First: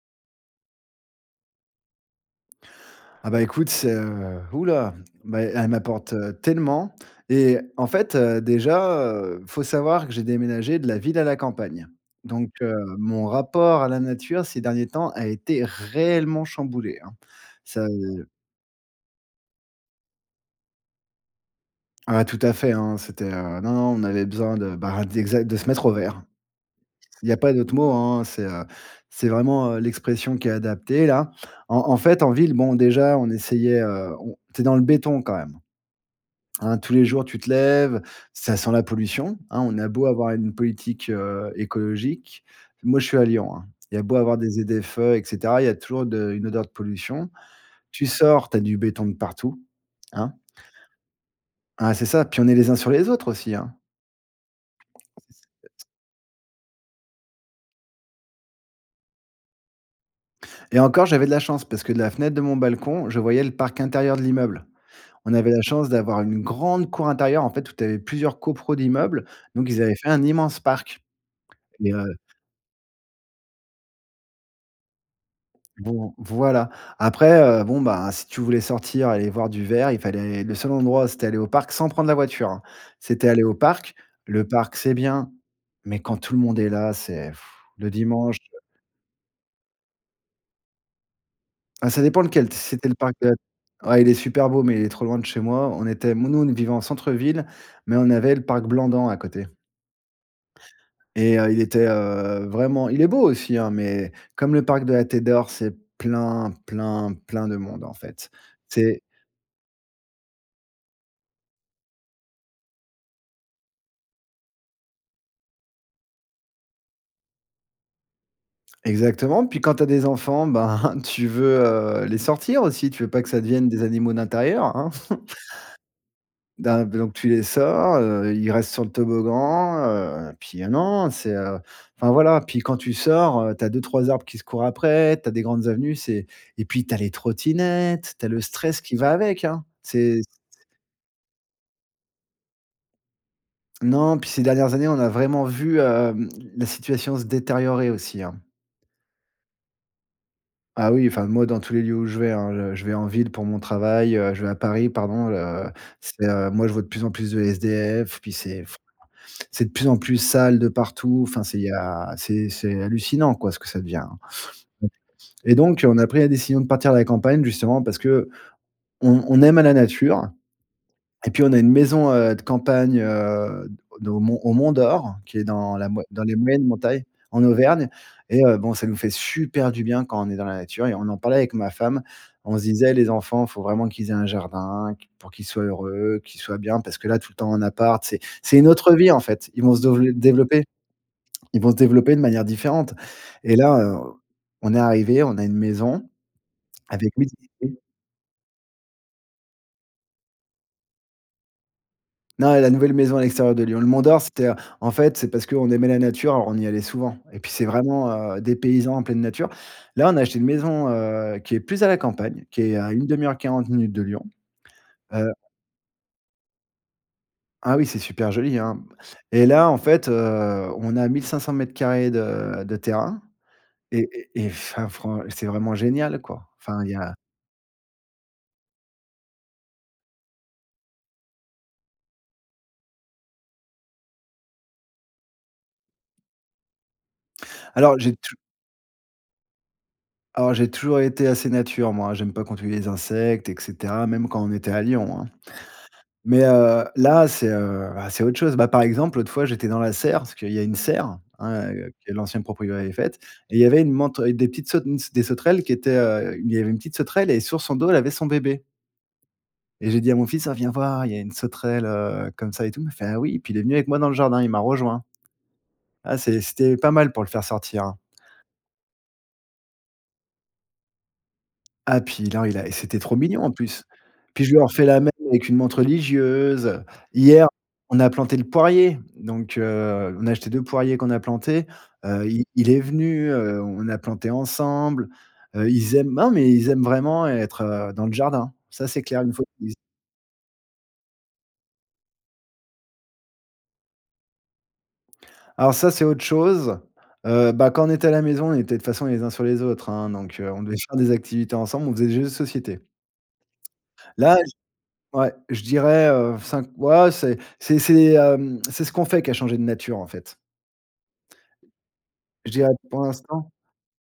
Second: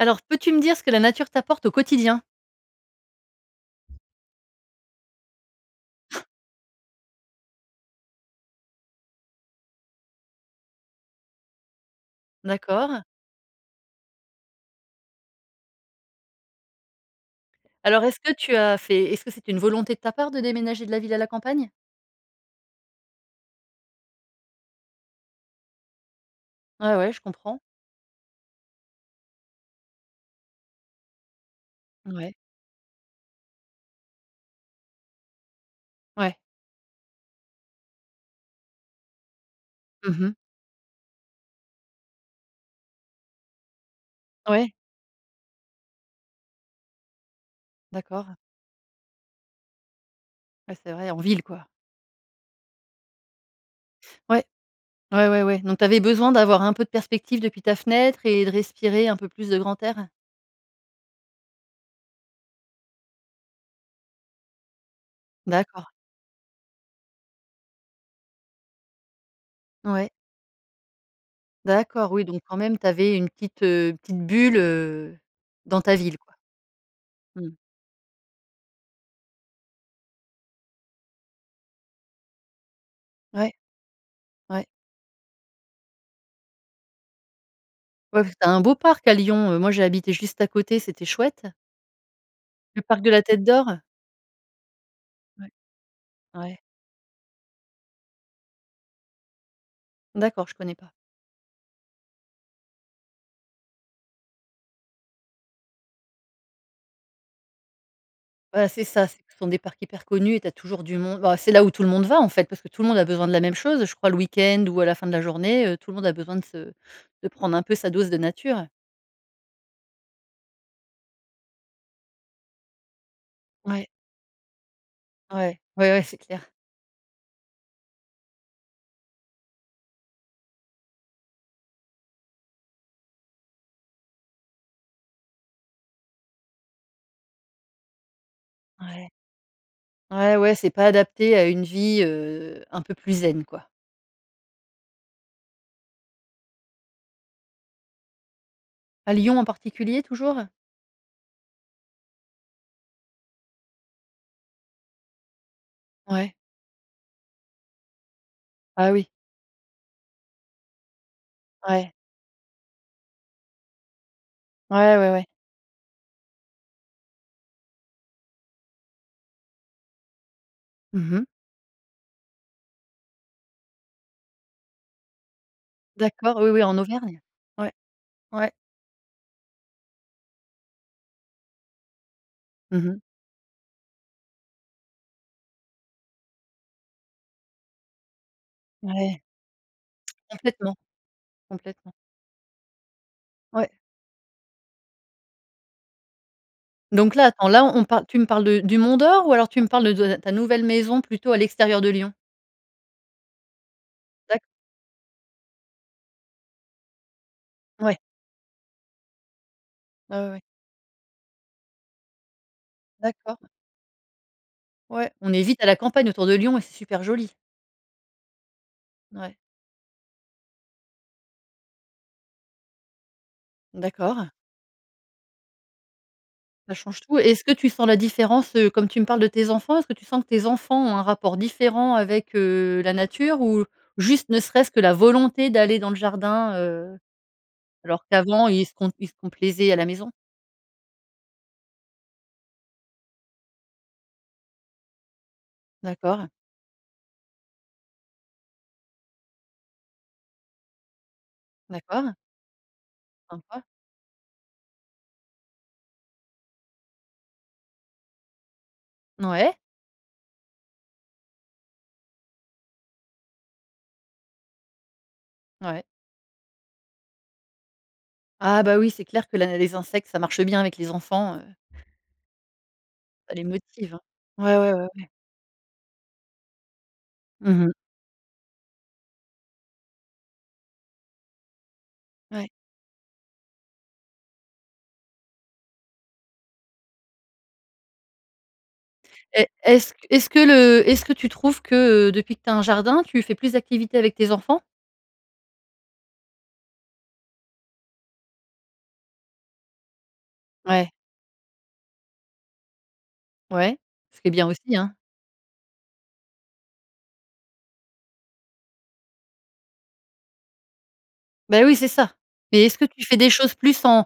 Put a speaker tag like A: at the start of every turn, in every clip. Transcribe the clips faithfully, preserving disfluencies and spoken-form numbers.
A: Alors peux-tu me dire ce que la nature t'apporte au quotidien?
B: Ah, bah, écoute, c'est heu ouh là, bah, elle m'apporte, heu, tellement et en fait, heu, déjà, heu, faut savoir que j'ai déménagé de la ville à la campagne. Donc, heu,
A: D'accord.
B: mon rapport à la nature ces derniers temps a été réellement chamboulé hein. Ça,
A: Alors est-ce
B: heu
A: que tu as fait est-ce que c'est une volonté de ta part de déménager de la ville à la campagne?
B: Ah, tout à fait, hein, c'était heu non, non, on avait besoin de bah, d'exa de se mettre au vert.
A: Ouais, ouais, je
B: Il y a pas
A: comprends.
B: d'autre mot, hein, c'est heu, c'est vraiment, heu, l'expression qui est adaptée là. En en fait en
A: Ouais.
B: ville, bon déjà on essayait, heu, on tu es dans le béton quand même.
A: Ouais.
B: Hein, tous les jours tu te lèves, ça sent la pollution, hein, on a beau
A: Mmh
B: avoir
A: mh.
B: une politique, heu, écologique. Moi, je suis à Lyon, hein. Il y a beau avoir des
A: Ouais.
B: ZFE, et cetera, il y a toujours de une odeur de pollution. Tu
A: D'accord.
B: sors, tu as du béton de partout, hein.
A: Ouais, c'est vrai en ville quoi.
B: Hein, c'est ça, puis on est les uns sur les autres aussi hein.
A: Ouais. Ouais,
B: C
A: ouais, ouais. Donc
B: c
A: tu avais besoin d'avoir un peu de perspective depuis ta fenêtre et de respirer un peu plus de grand air?
B: Et encore j'avais de la chance parce que de la fenêtre de mon balcon, je voyais le parc intérieur de l'immeuble. On avait la chance
A: D'accord.
B: d'avoir une grande cour intérieure en fait où tu avais plusieurs copro d'immeubles, donc ils avaient fait
A: Ouais.
B: un immense parc. Mais heu
A: D'accord. Oui, donc quand même tu avais une petite, heu, petite bulle, heu, dans ta
B: Bon
A: ville quoi.
B: voilà, après,
A: Mmh.
B: heu, bon, bah, si tu voulais sortir, aller voir du vert, il fallait le seul endroit c'était aller au parc sans prendre la voiture, hein. C'était aller
A: Ouais.
B: au parc, le
A: Ouais.
B: parc c'est bien, mais quand tout le monde est là, c'est pfff, le
A: Ouais, parce
B: dimanche
A: que tu as un beau parc à Lyon, heu, moi j'ai habité juste à côté c'était chouette.
B: Bah ça dépend lequel, si
A: Le
B: c'était le
A: parc de
B: parc
A: la
B: de la
A: tête d'or?
B: [unintelligible] Ouais, il est super beau, mais il est trop loin de chez
A: Ouais.
B: moi. On était mou nous on
A: Ouais.
B: vivait en centre-ville, mais on avait le parc Blandan à côté
A: D'accord, je connais pas.
B: et heu, il était, heu, vraiment il est beau aussi hein, mais comme le parc de la Tête d'Or, c'est plein, plein, plein de monde en fait.
A: Voilà, c'est
B: C'est
A: ça ce sont des parcs hyper connus et tu as toujours du monde bah, c'est là où tout le monde va en fait parce que tout le monde a besoin de la même chose, heu, je crois le week-end ou à la fin de la journée, heu, tout le monde a besoin de se de prendre un peu sa dose de nature.
B: Exactement, puis quand tu as des enfants, ben, tu veux, heu, les sortir aussi. Tu veux pas que ça devienne des
A: Ouais.
B: animaux d'intérieur. Hein?
A: Ouais. Ouais, ouais, c'est clair!
B: Da donc tu les sors, heu, ils restent sur le toboggan, heu, puis ah non, non, c'est heu enfin voilà, puis quand tu sors heu, tu as deux-trois arbres qui se courent après, tu as des grandes avenues, c'est et puis tu as les trottinettes, tu as le stress qui
A: Ouais.
B: va avec hein. C'est c
A: Ouais, ouais c'est pas adapté à une vie, heu, un peu plus zen quoi.
B: Non, puis ces dernières années, on a vraiment vu hem, la situation se détériorer aussi hein.
A: À Lyon en particulier toujours?
B: Ah oui, enfin moi dans tous les lieux où je vais hein, le je vais en ville pour mon travail, heu, je vais à Paris pardon le heu, c'est
A: Ouais.
B: heu moi je vois de plus en plus de SDF, puis c'est f
A: Ah oui.
B: c'est de plus en plus sale de partout, enfin c'est il y
A: Ouais.
B: a c'est c'est hallucinant quoi ce que ça devient, hein.
A: Ouais, ouais, ouais.
B: Et donc on a pris la décision de partir de la campagne justement parce qu'on on aime à la nature.
A: Mmh mh.
B: Et puis on a une maison, heu, de campagne, heu, de au Mont au Mont d'Or qui est dans la moi dans les
A: D'accord oui, oui
B: moyennes
A: en
B: montagnes,
A: Auvergne?
B: en
A: Ouais.
B: Auvergne et
A: Ouais.
B: heu, bon ça nous fait super du bien quand on est dans la nature et on en parlait avec ma femme, on se
A: Mmh
B: disait:
A: mh.
B: «Les enfants, faut vraiment qu'ils aient un jardin, q pour qu'ils soient heureux, qu'ils soient bien», parce que là tout le temps en appart c'est c'est une autre vie en
A: Ouais.
B: fait. Ils vont se dovelé développer
A: Complètement,
B: ils vont se
A: complètement.
B: développer de manière différente. Et
A: Ouais.
B: là heu, on est arrivé, on a une maison avec.
A: Donc là attends, là
B: [unintelligible]
A: on parle tu me parles de du Mont d'or ou alors tu me parles de de ta ta nouvelle maison à plutôt l'extérieur de Lyon?
B: Non, et la nouvelle maison à l'extérieur de Lyon. Le Mont d'or
A: D'acc
B: c'était en fait c'est parce qu'on aimait la nature, on y allait souvent et puis c'est
A: Ouais.
B: vraiment, heu, dépaysant en pleine nature. Là on
A: Ouais,
B: a
A: ouais,
B: acheté
A: ouais.
B: une maison, heu, qui est plus à la campagne, qui est à une demi-heure,
A: D'accord.
B: quarante minutes de Lyon.
A: Ouais,
B: Heu
A: on est vite à la campagne autour de Lyon et c'est super joli!
B: Ah oui, c'est super joli, hein.
A: Ouais.
B: Et là, en fait, heu, on a mille cinq-cent mètres carrés de de terrain et
A: D'accord.
B: et et enfin fran c'est vraiment génial quoi.
A: Ça
B: Enfin, il y
A: change
B: a.
A: tout. Et est ce que tu sens la différence? Heu, comme tu me parles de tes enfants. Est ce que tu sens que tes enfants ont un rapport différent avec, heu, la nature ou juste ne serait-ce que la volonté d'aller dans le jardin, heu?
B: Alors
A: Alors
B: j'ai tou
A: qu'avant ils se com ils se complaisaient à la maison
B: alors j'ai toujours été assez nature moi. J'aime pas qu'on tue les insectes, et cetera, même quand on était à Lyon, hein.
A: D'accord.
B: Mais, heu, là, c'est, heu, bah c'est autre chose. Bah, par exemple, l'autre fois, j'étais dans la serre, parce qu'il y a une serre, hein, heu,
A: D'accord.
B: que l'ancienne proprio avait faite, et il
A: Sympa.
B: y avait une mante, avec des petites saut une des sauterelles qui étaient, heu, il y avait une petite sauterelle et sur son dos elle avait son bébé.
A: Ouais.
B: Et j'ai dit à mon fils: «Ah viens voir, il y a une sauterelle, heu, comme ça et tout», il me fait: «Ah oui» et puis il est venu avec moi dans le jardin, il m'a rejoint.
A: Ouais.
B: Ah c'est c'était pas mal pour le faire sortir, hein.
A: Ah bah oui, c'est clair que là, les insectes, ça marche bien avec les enfants, heu.
B: Ah, puis alors il a et c'était trop
A: Ça
B: mignon
A: les
B: en plus.
A: motive hein.
B: Puis je
A: Ouais,
B: lui ai
A: ouais,
B: refait
A: ouais,
B: la
A: ouais.
B: même avec une mante religieuse. Hier,
A: Mmh mh.
B: on a planté le poirier. Donc, heu, on a acheté deux poiriers qu'on a planté. Heu, i
A: Ouais.
B: il est venu, heu, on l'a planté ensemble. Heu, ils aiment non mais ils aiment vraiment être, heu, dans le jardin, ça c'est clair, une
A: Et
B: surprise.
A: est ce est ce que le est ce que tu trouves que, heu, depuis que tu as un jardin, tu fais plus activités avec tes enfants?
B: Alors ça, c'est autre chose. Heu, bah, quand on était à la maison, on était, de toute façon, les uns sur les autres, hein, donc, heu, on devait
A: Ouais.
B: faire des activités ensemble, on faisait des jeux de société.
A: Ouais. Ce qui est
B: Là
A: bien
B: j
A: aussi, hein.
B: ouais, je dirais, heu, cinq, ouais, c'est c'est c'est, hem, c'est ce qu'on fait qui a changé de nature en fait.
A: Bah oui, c'est ça.
B: Je
A: Mais,
B: dirais
A: est-ce que
B: pour
A: tu fais des
B: l'instant.
A: choses plus en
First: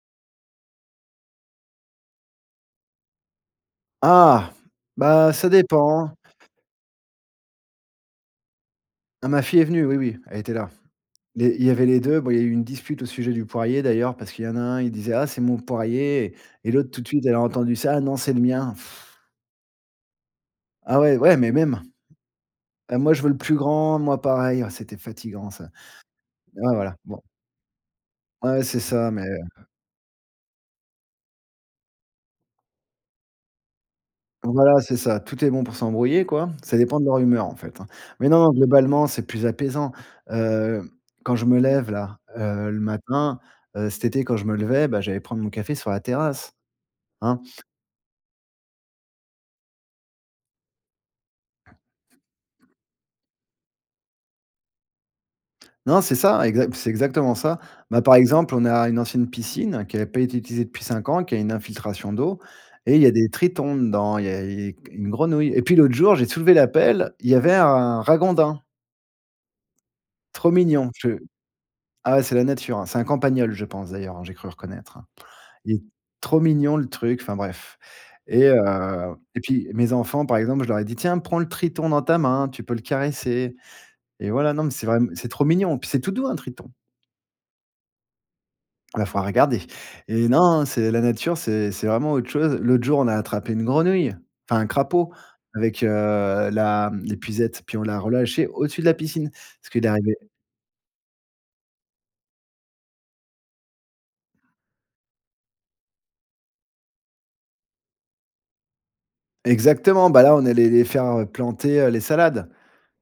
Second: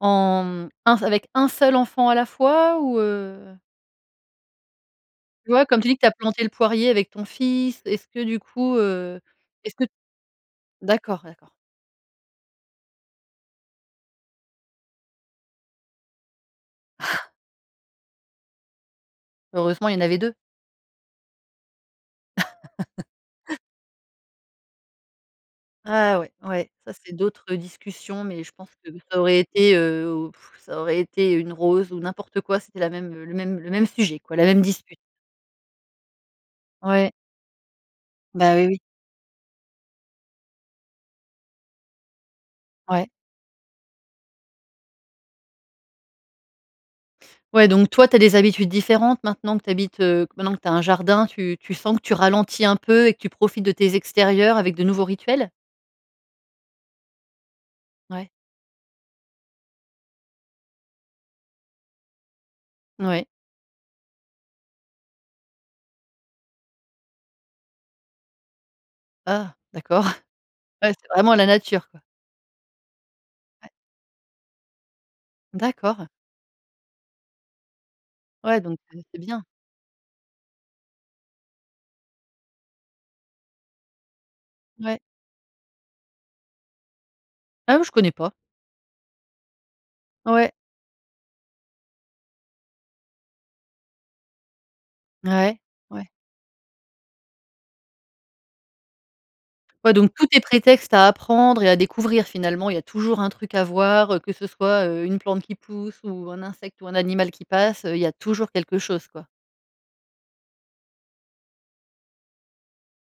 A: en un s avec un seul enfant à la fois ou, heu?
B: Ah! Bah ça
A: Tu vois, comme tu dis que tu
B: dépend.
A: as planté le poirier avec ton fils. Est-ce que du coup, heu,
B: Ma fille est
A: est-ce
B: venue,
A: que?
B: oui, oui, elle était là.
A: D'accord,
B: I
A: d'accord.
B: Il y avait les deux, bon il y a eu une dispute au sujet du poirier d'ailleurs parce qu'il y en a un, il disait: «Ah c'est mon poirier» et l'autre tout de suite elle a entendu ça: «Non, c'est le mien».
A: Heureusement, il y en avait deux.
B: Ah ouais, ouais, mais même. Heu: «Moi je veux le plus grand, moi pareil», ouais, c'était fatigant ça.
A: Ah ouais, ouais,
B: Ouais,
A: ça,
B: voilà,
A: c'est
B: bon.
A: d'autres discussions, mais je
B: Ouais,
A: pense
B: c'est
A: que
B: ça,
A: ça
B: mais,
A: aurait
B: heu.
A: été, heu, ça aurait été une rose ou n'importe quoi, c'était la même le même le même sujet quoi, la même
B: Voilà,
A: dispute.
B: c'est ça. Tout est bon pour s'embrouiller quoi. Ça dépend de
A: Ouais.
B: leur humeur, en fait, hein. Mais non, non,
A: Bah, oui, oui.
B: globalement, c'est plus apaisant. Heu, quand je me lève là, heu, le
A: Ouais.
B: matin, heu, cet été quand je me levais, bah, j'allais prendre mon café sur la terrasse, hein.
A: Ouais, donc toi tu as des habitudes différentes maintenant que tu habites, heu maintenant que tu as un jardin tu tu sens que tu ralentis un peu et que tu profites de tes extérieurs avec de nouveaux rituels?
B: Non, c'est ça, exa c'est exactement ça. Bah, par
A: Ouais.
B: exemple, on a une ancienne piscine qui avait pas été utilisée depuis cinq ans et qui a une infiltration d'eau et il y a
A: Ouais.
B: des tritons dedans, il y a et une grenouille. Et puis l'autre jour, j'ai soulevé la pelle, il y avait un ragondin.
A: Ah, d'accord.
B: Trop mignon
A: Ouais, c'est
B: je
A: vraiment la nature, quoi.
B: ah ouais, c'est la nature, hein? C'est un campagnol, je
A: Ouais.
B: pense, d'ailleurs, hein? J'ai cru reconnaître, hein? Et
A: D'accord.
B: trop mignon le truc, enfin bref. Et heu,
A: Ouais, donc, heu, c'est
B: et
A: bien.
B: puis, mes enfants, par exemple, je leur ai dit: «Tiens, prends le triton dans ta main, tu peux le caresser» et voilà. Non, mais c'est
A: Ouais.
B: vraim c'est trop mignon. Puis, c'est tout doux un triton.
A: Ah non, je connais pas.
B: Bah, faudra regarder. Et
A: Ouais.
B: non, c'est la nature, c'est c'est vraiment autre chose. L'autre jour, on a attrapé une grenouille, enfin un crapaud,
A: Ouais,
B: avec, heu,
A: ouais.
B: la hem, l'épuisette. Puis, on l'a relâché au-dessus de la piscine, parce qu'il
A: Ouais, donc,
B: arrivait
A: tout est prétexte à apprendre et à découvrir. Finalement, il y a toujours un truc à voir, heu, que ce soit, heu, une plante qui pousse ou un insecte ou un animal qui passe, heu, il y a toujours quelque chose, quoi.
B: Exactement, bah, là, on allait les faire, heu, planter, heu, les salades.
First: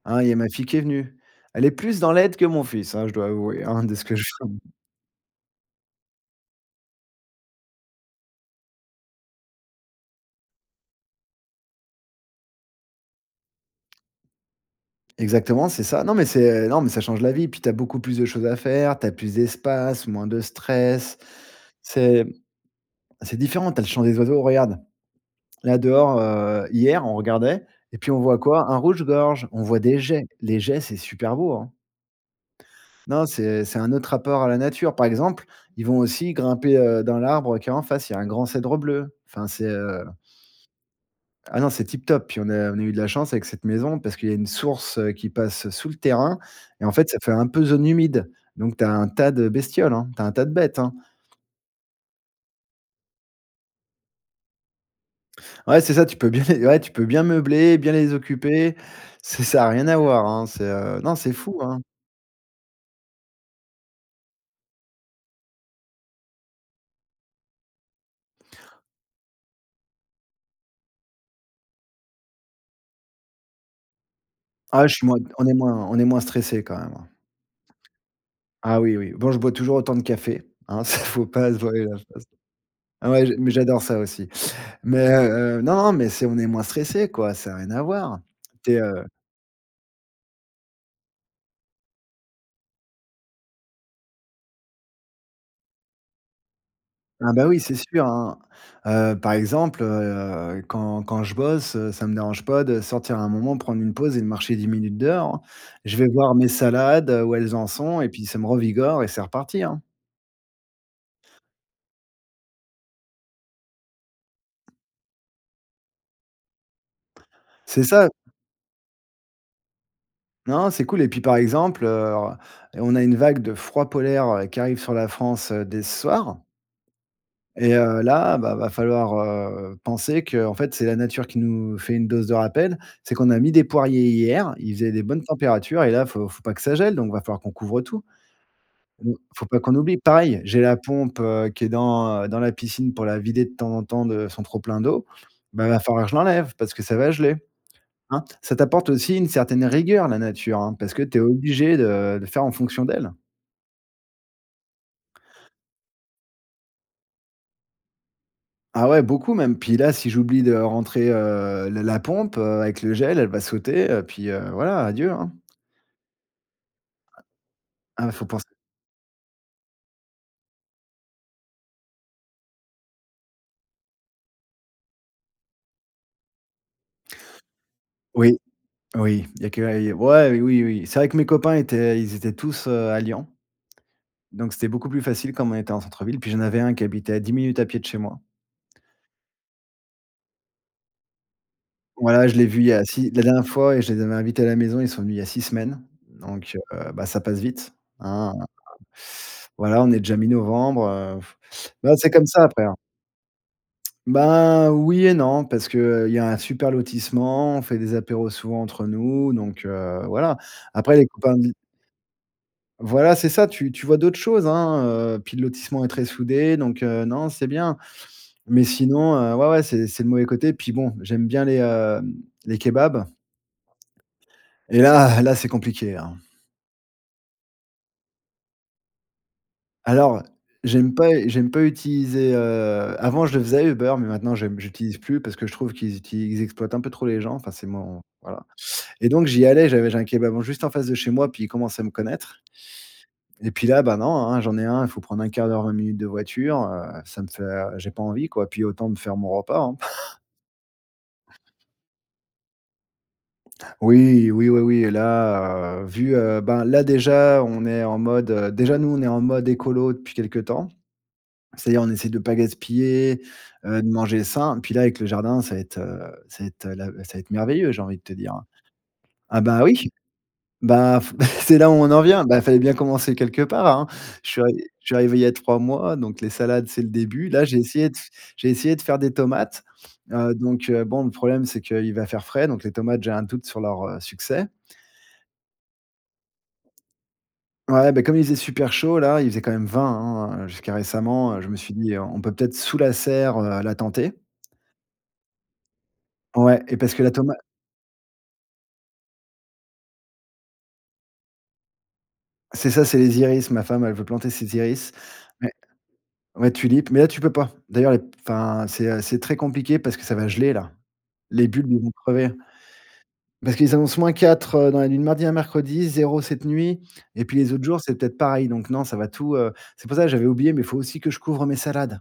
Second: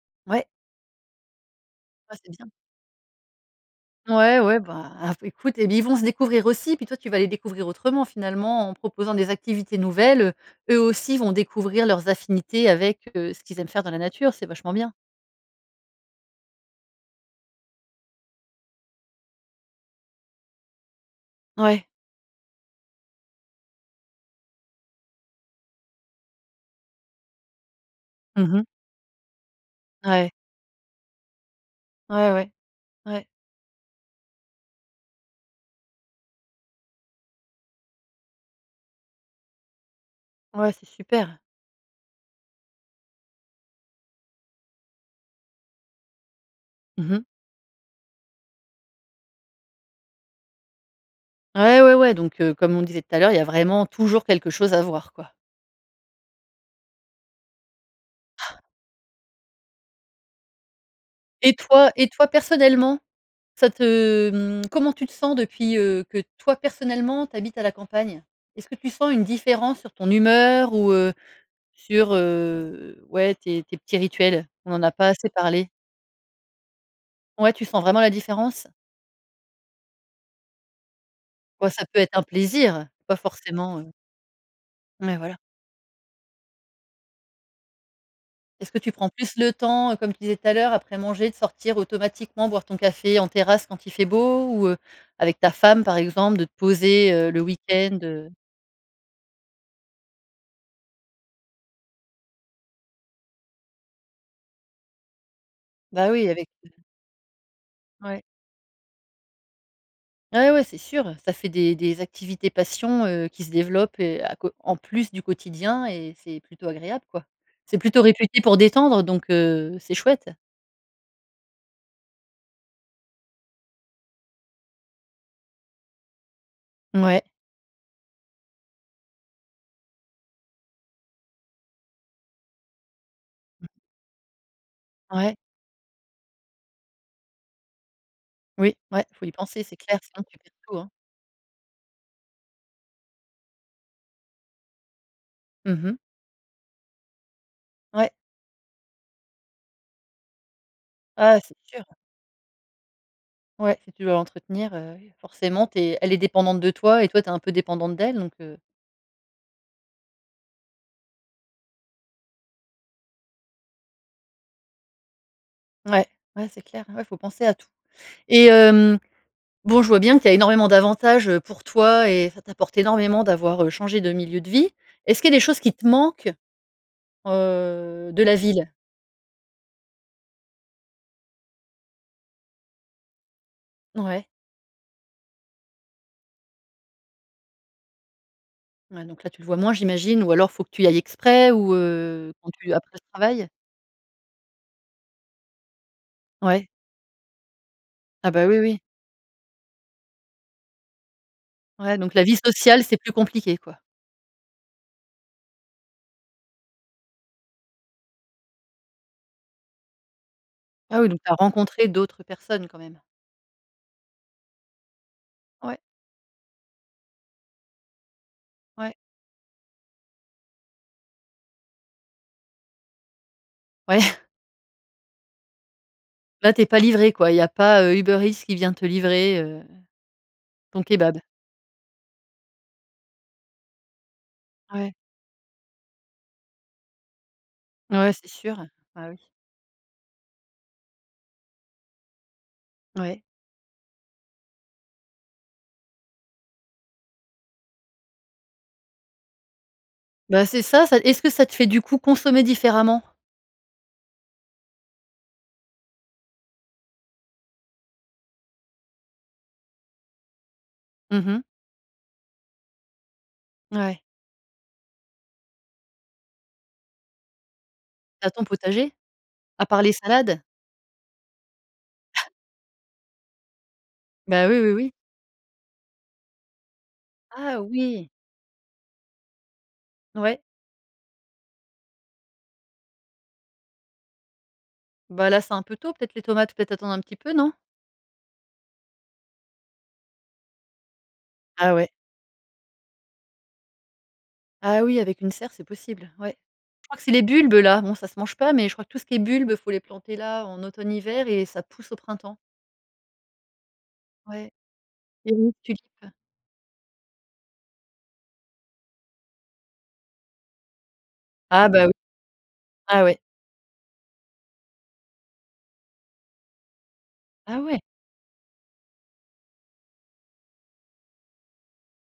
B: Hein, il y a
A: Ouais.
B: ma fille qui est venue. Elle est plus dans
A: Ouais, c'est
B: l'aide que
A: bien.
B: mon fils, hein, je dois avouer, hein, de ce que je
A: Ouais, ouais,
B: rem
A: bah, écoute et ils vont se découvrir aussi. Puis toi tu vas les découvrir autrement. Finalement, en proposant des activités nouvelles, eux aussi vont découvrir leurs affinités avec, heu, ce qu'ils aiment faire dans la nature. C'est vachement bien!
B: Exactement, c'est ça. Non, mais c'est non, mais ça change la vie. Puis, tu as beaucoup plus de choses à faire. Tu as plus d'espace, moins de stress.
A: Ouais.
B: C'est c'est différent. Tu as le chant des oiseaux. Regarde, là, dehors, heu, hier on regardait, et puis, on voit
A: Mmh mh.
B: quoi? Un rouge gorge, on voit des geais,
A: Ouais.
B: les geais c'est super beau, hein!
A: Ouais, ouais.
B: Non,
A: Ouais.
B: c'est c'est un autre rapport à la nature. Par exemple, ils vont aussi grimper, heu, dans l'arbre qui est en face, il y a un grand cèdre bleu. Enfin c'est heu
A: Ouais, c'est super.
B: Ah non, c'est tip top, puis on est on a eu de la chance avec cette maison, parce qu'il y a une source, heu, qui passe sous le terrain. Et en fait,
A: Mmh
B: ça
A: mh.
B: fait un peu zone humide. Donc, tu as un tas de bestioles, hein. Tu as un tas de bêtes, hein.
A: Ouais, ouais, ouais, donc, heu, comme on disait tout à l'heure, il y a vraiment toujours quelque chose à voir, quoi.
B: Ouais, c'est ça. Tu peux bien les ouais, tu peux bien meubler, bien les occuper. Ça ça a rien à voir, hein? C'est, heu, non, c'est
A: Et
B: fou hein.
A: toi et toi, personnellement, ça te hem, comment tu te sens depuis, heu, que toi, personnellement, tu habites à la campagne? Est ce que tu sens une différence sur ton humeur, ou, heu, sur, heu, ouais, tes tes petits rituels? On n'en
B: Ah,
A: a
B: je suis
A: pas
B: moins
A: assez
B: on est
A: parlé.
B: moins on est moins stressés quand même, hein.
A: Ouais, tu sens vraiment la différence?
B: Ah oui, oui. Bon, je bois toujours autant de café, hein. Ça, faut pas se
A: Ouais,
B: voiler
A: ça
B: la
A: peut être un
B: face.
A: plaisir, pas
B: Ouais, j'ai mais j'adore
A: forcément heu
B: ça, aussi. Mais,
A: Mais, voilà.
B: heu, non, mais c'est on est moins stressés, quoi. Ça a rien à voir. Tu
A: Est-ce que
B: es,
A: tu
B: heu
A: prends plus le temps, heu, comme tu disais tout à l'heure, après manger, de sortir automatiquement boire ton café en terrasse, quand il fait beau, ou, heu, avec ta femme, par exemple, de te poser, heu,
B: Ah,
A: le
B: bah, oui, c'est
A: week-end,
B: sûr
A: heu?
B: hein. Heu, par exemple, heu, heu, quand quand je bosse, heu, ça me dérange pas de sortir un moment prendre une pause et de marcher dix minutes dehors, hein? Je vais
A: Bah, oui,
B: voir mes
A: avec, heu
B: salades, heu, où elles en sont et
A: Ouais.
B: puis ça me revigore. Et c'est reparti, hein?
A: Ouais, ouais, c'est sûr. Ça fait des des activités passion, heu, qui se développent et à cô en plus du quotidien et c'est plutôt agréable, quoi. C'est
B: C'est
A: plutôt
B: ça.
A: réputé pour détendre, donc, heu, c'est chouette.
B: Non, c'est cool. Et puis, par exemple, heu, on a une vague de froid polaire, heu, qui arrive sur la France, dès ce soir.
A: Mouais.
B: Et heu, là, bah, il va falloir, heu, penser qu'en fait c'est la nature qui nous fait une dose de rappel. C'est qu'on a mis des poiriers hier, il faisait des bonnes
A: Ouais.
B: températures, et là, il faut faut pas que ça gèle. Donc, il va falloir qu'on couvre tout.
A: Oui, ouais.
B: Mmh,
A: Il faut y
B: faut pas
A: penser,
B: qu'on
A: c'est
B: oublie.
A: clair. Sinon tu,
B: Pareil,
A: [unintelligible]
B: j'ai la
A: hein?
B: pompe, heu, qui est dans, heu, dans la piscine, pour la vider, de temps en temps, de son trop plein d'eau, bah, il
A: Mmh
B: va
A: mh.
B: falloir que je l'enlève parce que ça va geler,
A: Ouais.
B: hein? Ça t'apporte aussi une certaine rigueur, la nature, hein, parce que tu es
A: Ouais, c'est
B: obligé
A: sûr.
B: de de faire en fonction d'elle.
A: Ouais, si tu veux l'entretenir, heu, forcément tu es elle est dépendante de toi. Et toi, tu es un peu dépendant d'elle. Donc, heu
B: Ah ouais, beaucoup même. Puis là, si j'oublie de rentrer, heu, le la pompe, heu, avec le gel, elle va sauter et puis, heu, voilà, adieu, hein?
A: Ouais. Ouais, c'est clair. Ouais, faut penser à tout.
B: Ah, bah, faut pens
A: Et hem, bon, je vois bien qu'il y a énormément d'avantages, heu, pour toi, et ça t'apporte énormément, d'avoir, heu, changé de milieu de vie. Est-ce qu'il y a des choses qui te manquent, heu, de la
B: Oui.
A: ville?
B: Oui, il y a que a i ouais, oui, oui. C'est vrai que mes copains étaient ils étaient tous, heu, à Lyon,
A: Ouais.
B: donc, c'était beaucoup plus facile, comme on était en centre-ville. Puis, j'en avais un qui habitait à dix minutes à pied de chez moi.
A: Ouais, donc, là, tu le vois moins, j'imagine. Ou, alors, faut que tu y ailles exprès ou,
B: Ouais la
A: heu,
B: je l'ai
A: quand
B: vu il y
A: tu
B: a
A: après le
B: si la dernière
A: travail?
B: fois je les avais invités à la maison, ils sont venus il y a six semaines. Donc,
A: Ouais?
B: heu, bah, ça passe vite,
A: Ah,
B: hein?
A: bah, oui, oui!
B: Voilà, on est déjà mi-novembre, heu. Bah,
A: Ouais,
B: c'est
A: donc, la
B: comme
A: vie
B: ça après, hein?
A: sociale, c'est plus compliqué, quoi.
B: Bah oui. Et non, parce qu'il y a un super lotissement, on fait des apéros souvent entre nous, donc, heu, voilà. Après
A: Ah,
B: les
A: oui! Donc, tu
B: copains
A: as
B: de mi
A: rencontré d'autres personnes, quand même.
B: Voilà c'est ça. Tu tu vois d'autres choses, hein, heu, puis le
A: Ouais.
B: lotissement est très soudé donc, heu, non, c'est bien. Mais,
A: Ouais.
B: sinon, heu, ouais, ouais c'est c'est le mauvais côté. Puis, bon, j'aime bien les, heu, les kebabs.
A: Ouais.
B: Et là là c'est compliqué, hein?
A: Là, tu es pas livré, quoi. Il y a pas, heu, Uber Eats qui vient te livrer, heu,
B: Alors,
A: ton
B: j'aime pas
A: kébab.
B: j'aime pas utiliser, heu, avant je le faisais, Uber. Mais, maintenant, j'aime
A: Ouais.
B: j'utilise plus parce que je trouve qu'ils utili ils exploitent un peu trop les gens, enfin c'est mon
A: Ouais, c'est
B: voilà.
A: sûr.
B: Et
A: Ah oui.
B: donc, j'y allais, j'avais j'ai un kebab juste en face de chez moi, puis ils commençaient à me connaître.
A: Ouais.
B: Et puis, là, ben, non, hein? J'en ai un, il faut prendre un quart d'heure, vingt minutes de voiture, heu. Ça me fait, heu, j'ai pas envie quoi. Puis, autant me faire mon repas, hein?
A: Bah, c'est ça. Ça est-ce que ça te fait, du coup, consommer différemment?
B: Oui, oui, oui, oui. Et là, heu, vu, heu, ben, là, déjà, on est en mode heu, déjà, nous, on est en mode écolo, depuis quelques temps.
A: Mmh mh.
B: C'est-à-dire, on essaie de pas gaspiller, heu, de
A: Ouais.
B: manger sain. Puis, là, avec le jardin, ça va être, heu, ça va être, heu, là, ça va être merveilleux, j'ai envie de te
A: Tu as
B: dire
A: ton
B: hein.
A: potager?
B: Ah, bah,
A: À part
B: oui,
A: les salades?
B: ben, c'est là, où, on en vient! Bah, il fallait bien commencer quelque part, hein? Je suis
A: Bah, oui, oui,
B: je
A: oui.
B: suis arrivé il y a trois mois, donc les salades, c'est le début. Là, j'ai
A: Ah!
B: essayé de f
A: Oui!
B: j'ai essayé de faire des tomates. Heu,
A: Ouais.
B: donc, heu, bon, le problème, c'est qu'il va faire frais, donc les tomates, j'ai un doute sur leur, heu, succès.
A: Bah, là, c'est un peu tôt peut-être les tomates? Faut peut-être attendre un petit peu, non?
B: Ouais, bah, comme il faisait super chaud là, il faisait quand même vingt hein, heu, jusqu'à récemment, heu. Je me suis
A: Ah ouais.
B: dit: «On peut, peut-être, sous la serre, heu, la tenter».
A: Ah oui, avec une serre, c'est possible. Ouais.
B: Ouais, et
A: Je
B: parce
A: crois
B: que
A: que
B: la
A: c'est les
B: toma
A: bulbes-là. Bon ça se mange pas. Mais, je crois que tout ce qui est bulbes, il faut les planter là, en automne-hiver et ça pousse au printemps.
B: C'est ça, c'est les iris. Ma femme, elle veut planter
A: Ouais,
B: ses iris. Ouais
A: [unintelligible] tulipes.
B: ouais tulipes, mais là tu peux pas. D'ailleurs, les p enfin, c'est heu, c'est très compliqué parce que ça va geler là. Les
A: Ah,
B: bulbes,
A: bah,
B: vont
A: oui.
B: crever.
A: Ah ouais.
B: Parce qu'ils annoncent moins quatre dans la nuit de mardi à mercredi, zéro cette nuit et puis les
A: Ah
B: autres
A: ouais?
B: jours, c'est peut-être pareil. Donc, non, ça va tout, heu c'est pour ça que j'avais oublié, mais il faut aussi que je couvre mes salades.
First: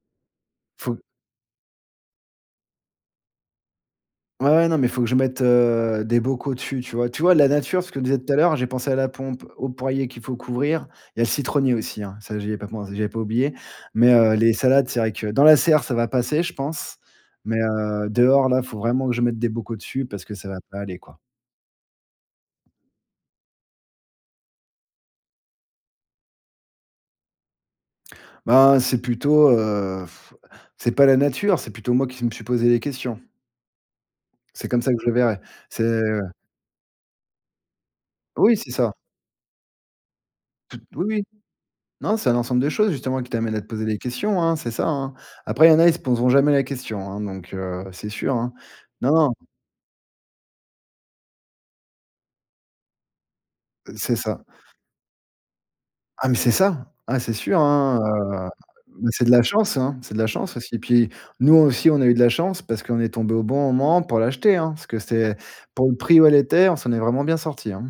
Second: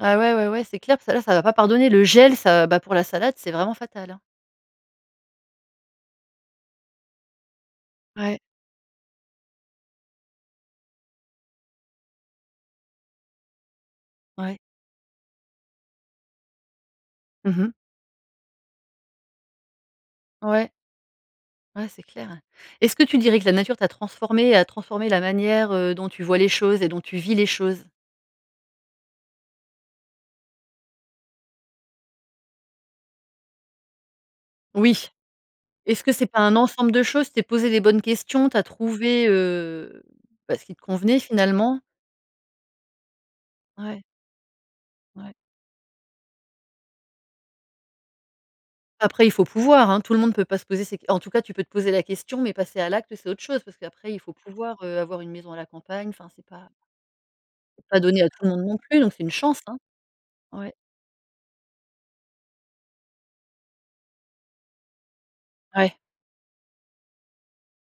A: Ah ouais, ouais, ouais, c'est clair
B: Faut
A: que ça là, ça va pas pardonner le gel ça, bah pour la salade, c'est vraiment fatal.
B: Ouais, non, mais il faut que je mette, heu, des bocaux dessus, tu vois. Tu vois la nature, ce que disait tout à
A: Ouais.
B: l'heure, j'ai pensé à la pompe, au poirier qu'il faut couvrir. Il y a le citronnier aussi, hein, ça j'y ai pas pen j'avais pas oublié. Mais, heu, les
A: Ouais.
B: salades, c'est vrai que dans la serre, ça va passer, je pense, mais,
A: Mmh mh.
B: heu, dehors là, il faut vraiment que je mette des bocaux dessus parce que ça va
A: Ouais.
B: pas aller, quoi.
A: Ouais, c'est clair. Est-ce que tu dirais que la nature t'a transformé, a transformé la manière, heu, dont tu vois les choses et dont tu vis les choses?
B: Bah, c'est plutôt, heu. C'est pas la nature, c'est plutôt moi qui s me suis posé les questions. C'est comme ça que je
A: Oui.
B: le verrai. C'est
A: Est-ce que c'est pas un ensemble de choses? Tu t'es posé les bonnes questions,
B: Oui,
A: tu as
B: c'est ça.
A: trouvé, heu, bah ce qui
B: Tout
A: te
B: Oui,
A: convenait
B: oui.
A: finalement?
B: Non, c'est un ensemble de choses justement qui t'amènent à te poser des
A: Ouais.
B: questions, hein, c'est ça, hein.
A: Ouais.
B: Après, il y en a, ils se poseront jamais la question, hein, donc, heu, c'est sûr, hein. Non,
A: Après, il
B: non.
A: faut pouvoir, hein. Tout le monde peut pas se poser ces en tout cas, tu peux te poser la question, mais passer à l'acte, c'est autre chose parce qu'après,
B: C'est
A: il faut
B: ça.
A: pouvoir, heu, avoir une maison à la campagne
B: Ah,
A: enfin
B: mais
A: c'est
B: c'est
A: pas
B: ça. Ah, c'est sûr, hein.
A: pas donné à tout
B: Heu,
A: le monde non plus donc c'est
B: c'est de
A: une
B: la
A: chance,
B: chance,
A: hein.
B: hein, c'est de la chance
A: Ouais.
B: aussi. Et puis nous aussi, on a eu de la chance parce qu'on est tombé au bon moment pour l'acheter, hein, parce que c'est pour le
A: Ouais.
B: prix où elle était, on s'en est vraiment bien sorti, hein.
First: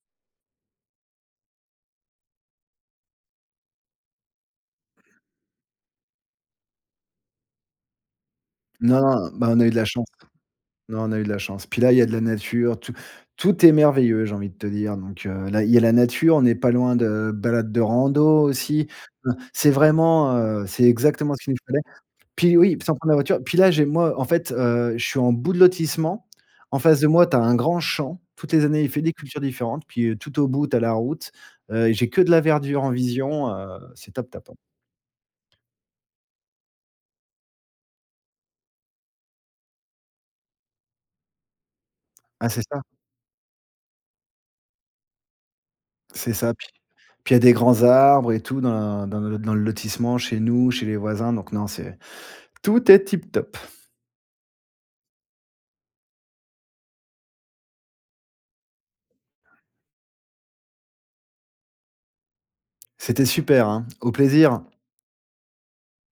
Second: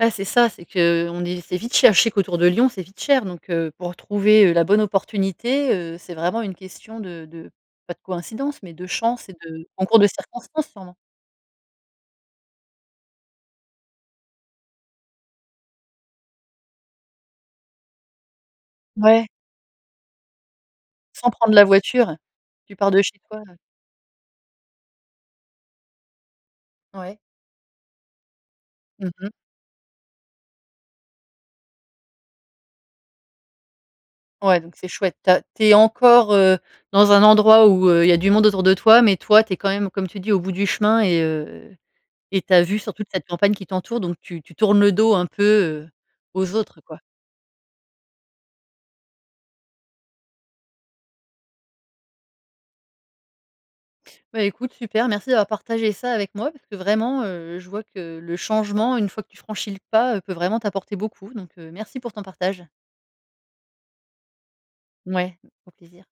A: Ouais, c'est ça. C'est que, on est c'est vite cher, je sais qu'autour de Lyon, c'est vite cher donc, heu, pour trouver, heu, la bonne opportunité, heu, c'est vraiment une question de de, pas de coïncidence, mais de
B: Non,
A: chance
B: non.
A: et
B: Bah, on a
A: de
B: eu de la
A: concours
B: chance.
A: de circonstances sûrement.
B: Non, on a eu de la chance. Puis là, il y a de la nature, tout tout est merveilleux, j'ai envie de te dire. Donc, heu, là, il y a la nature, on n'est pas loin de balades de rando aussi.
A: Ouais.
B: [unintelligible] C'est vraiment, heu, c'est
A: Sans
B: exactement ce qu'il
A: prendre
B: nous
A: la
B: fallait.
A: voiture.
B: Puis
A: Tu
B: oui,
A: pars
B: sans
A: de
B: prendre la
A: chez
B: voiture.
A: toi, là.
B: Puis là, j'ai moi, en fait, heu, je suis en bout de lotissement, en face de
A: Ouais.
B: moi, tu as un grand champ, toutes les années, il fait
A: Mmh
B: des
A: mh.
B: cultures différentes, puis tout au bout, tu as la route, heu, j'ai que de la verdure en vision, heu, c'est top-top ouais.
A: Ouais donc c'est chouette. Tu as tu es encore, heu, dans un endroit où, heu, il y a du monde autour de toi, mais toi, tu es quand même comme tu dis au bout du chemin et heu, et
B: Ah,
A: tu as
B: c'est
A: vue
B: ça.
A: sur toute cette campagne qui t'entoure donc tu tu tournes le dos un peu, heu,
B: C'est ça.
A: aux
B: Pis
A: autres quoi.
B: puis il y a des grands arbres et tout dans dans le le lotissement, chez nous, chez les voisins, donc non, c'est. Tout est tip-top.
A: Bah écoute, super. Merci d'avoir partagé ça avec moi parce que vraiment, heu, je vois que le changement, une fois que tu franchis le pas, peut vraiment t'apporter beaucoup. Donc, merci pour ton partage.
B: C'était super, hein, au plaisir.
A: Ouais, au plaisir.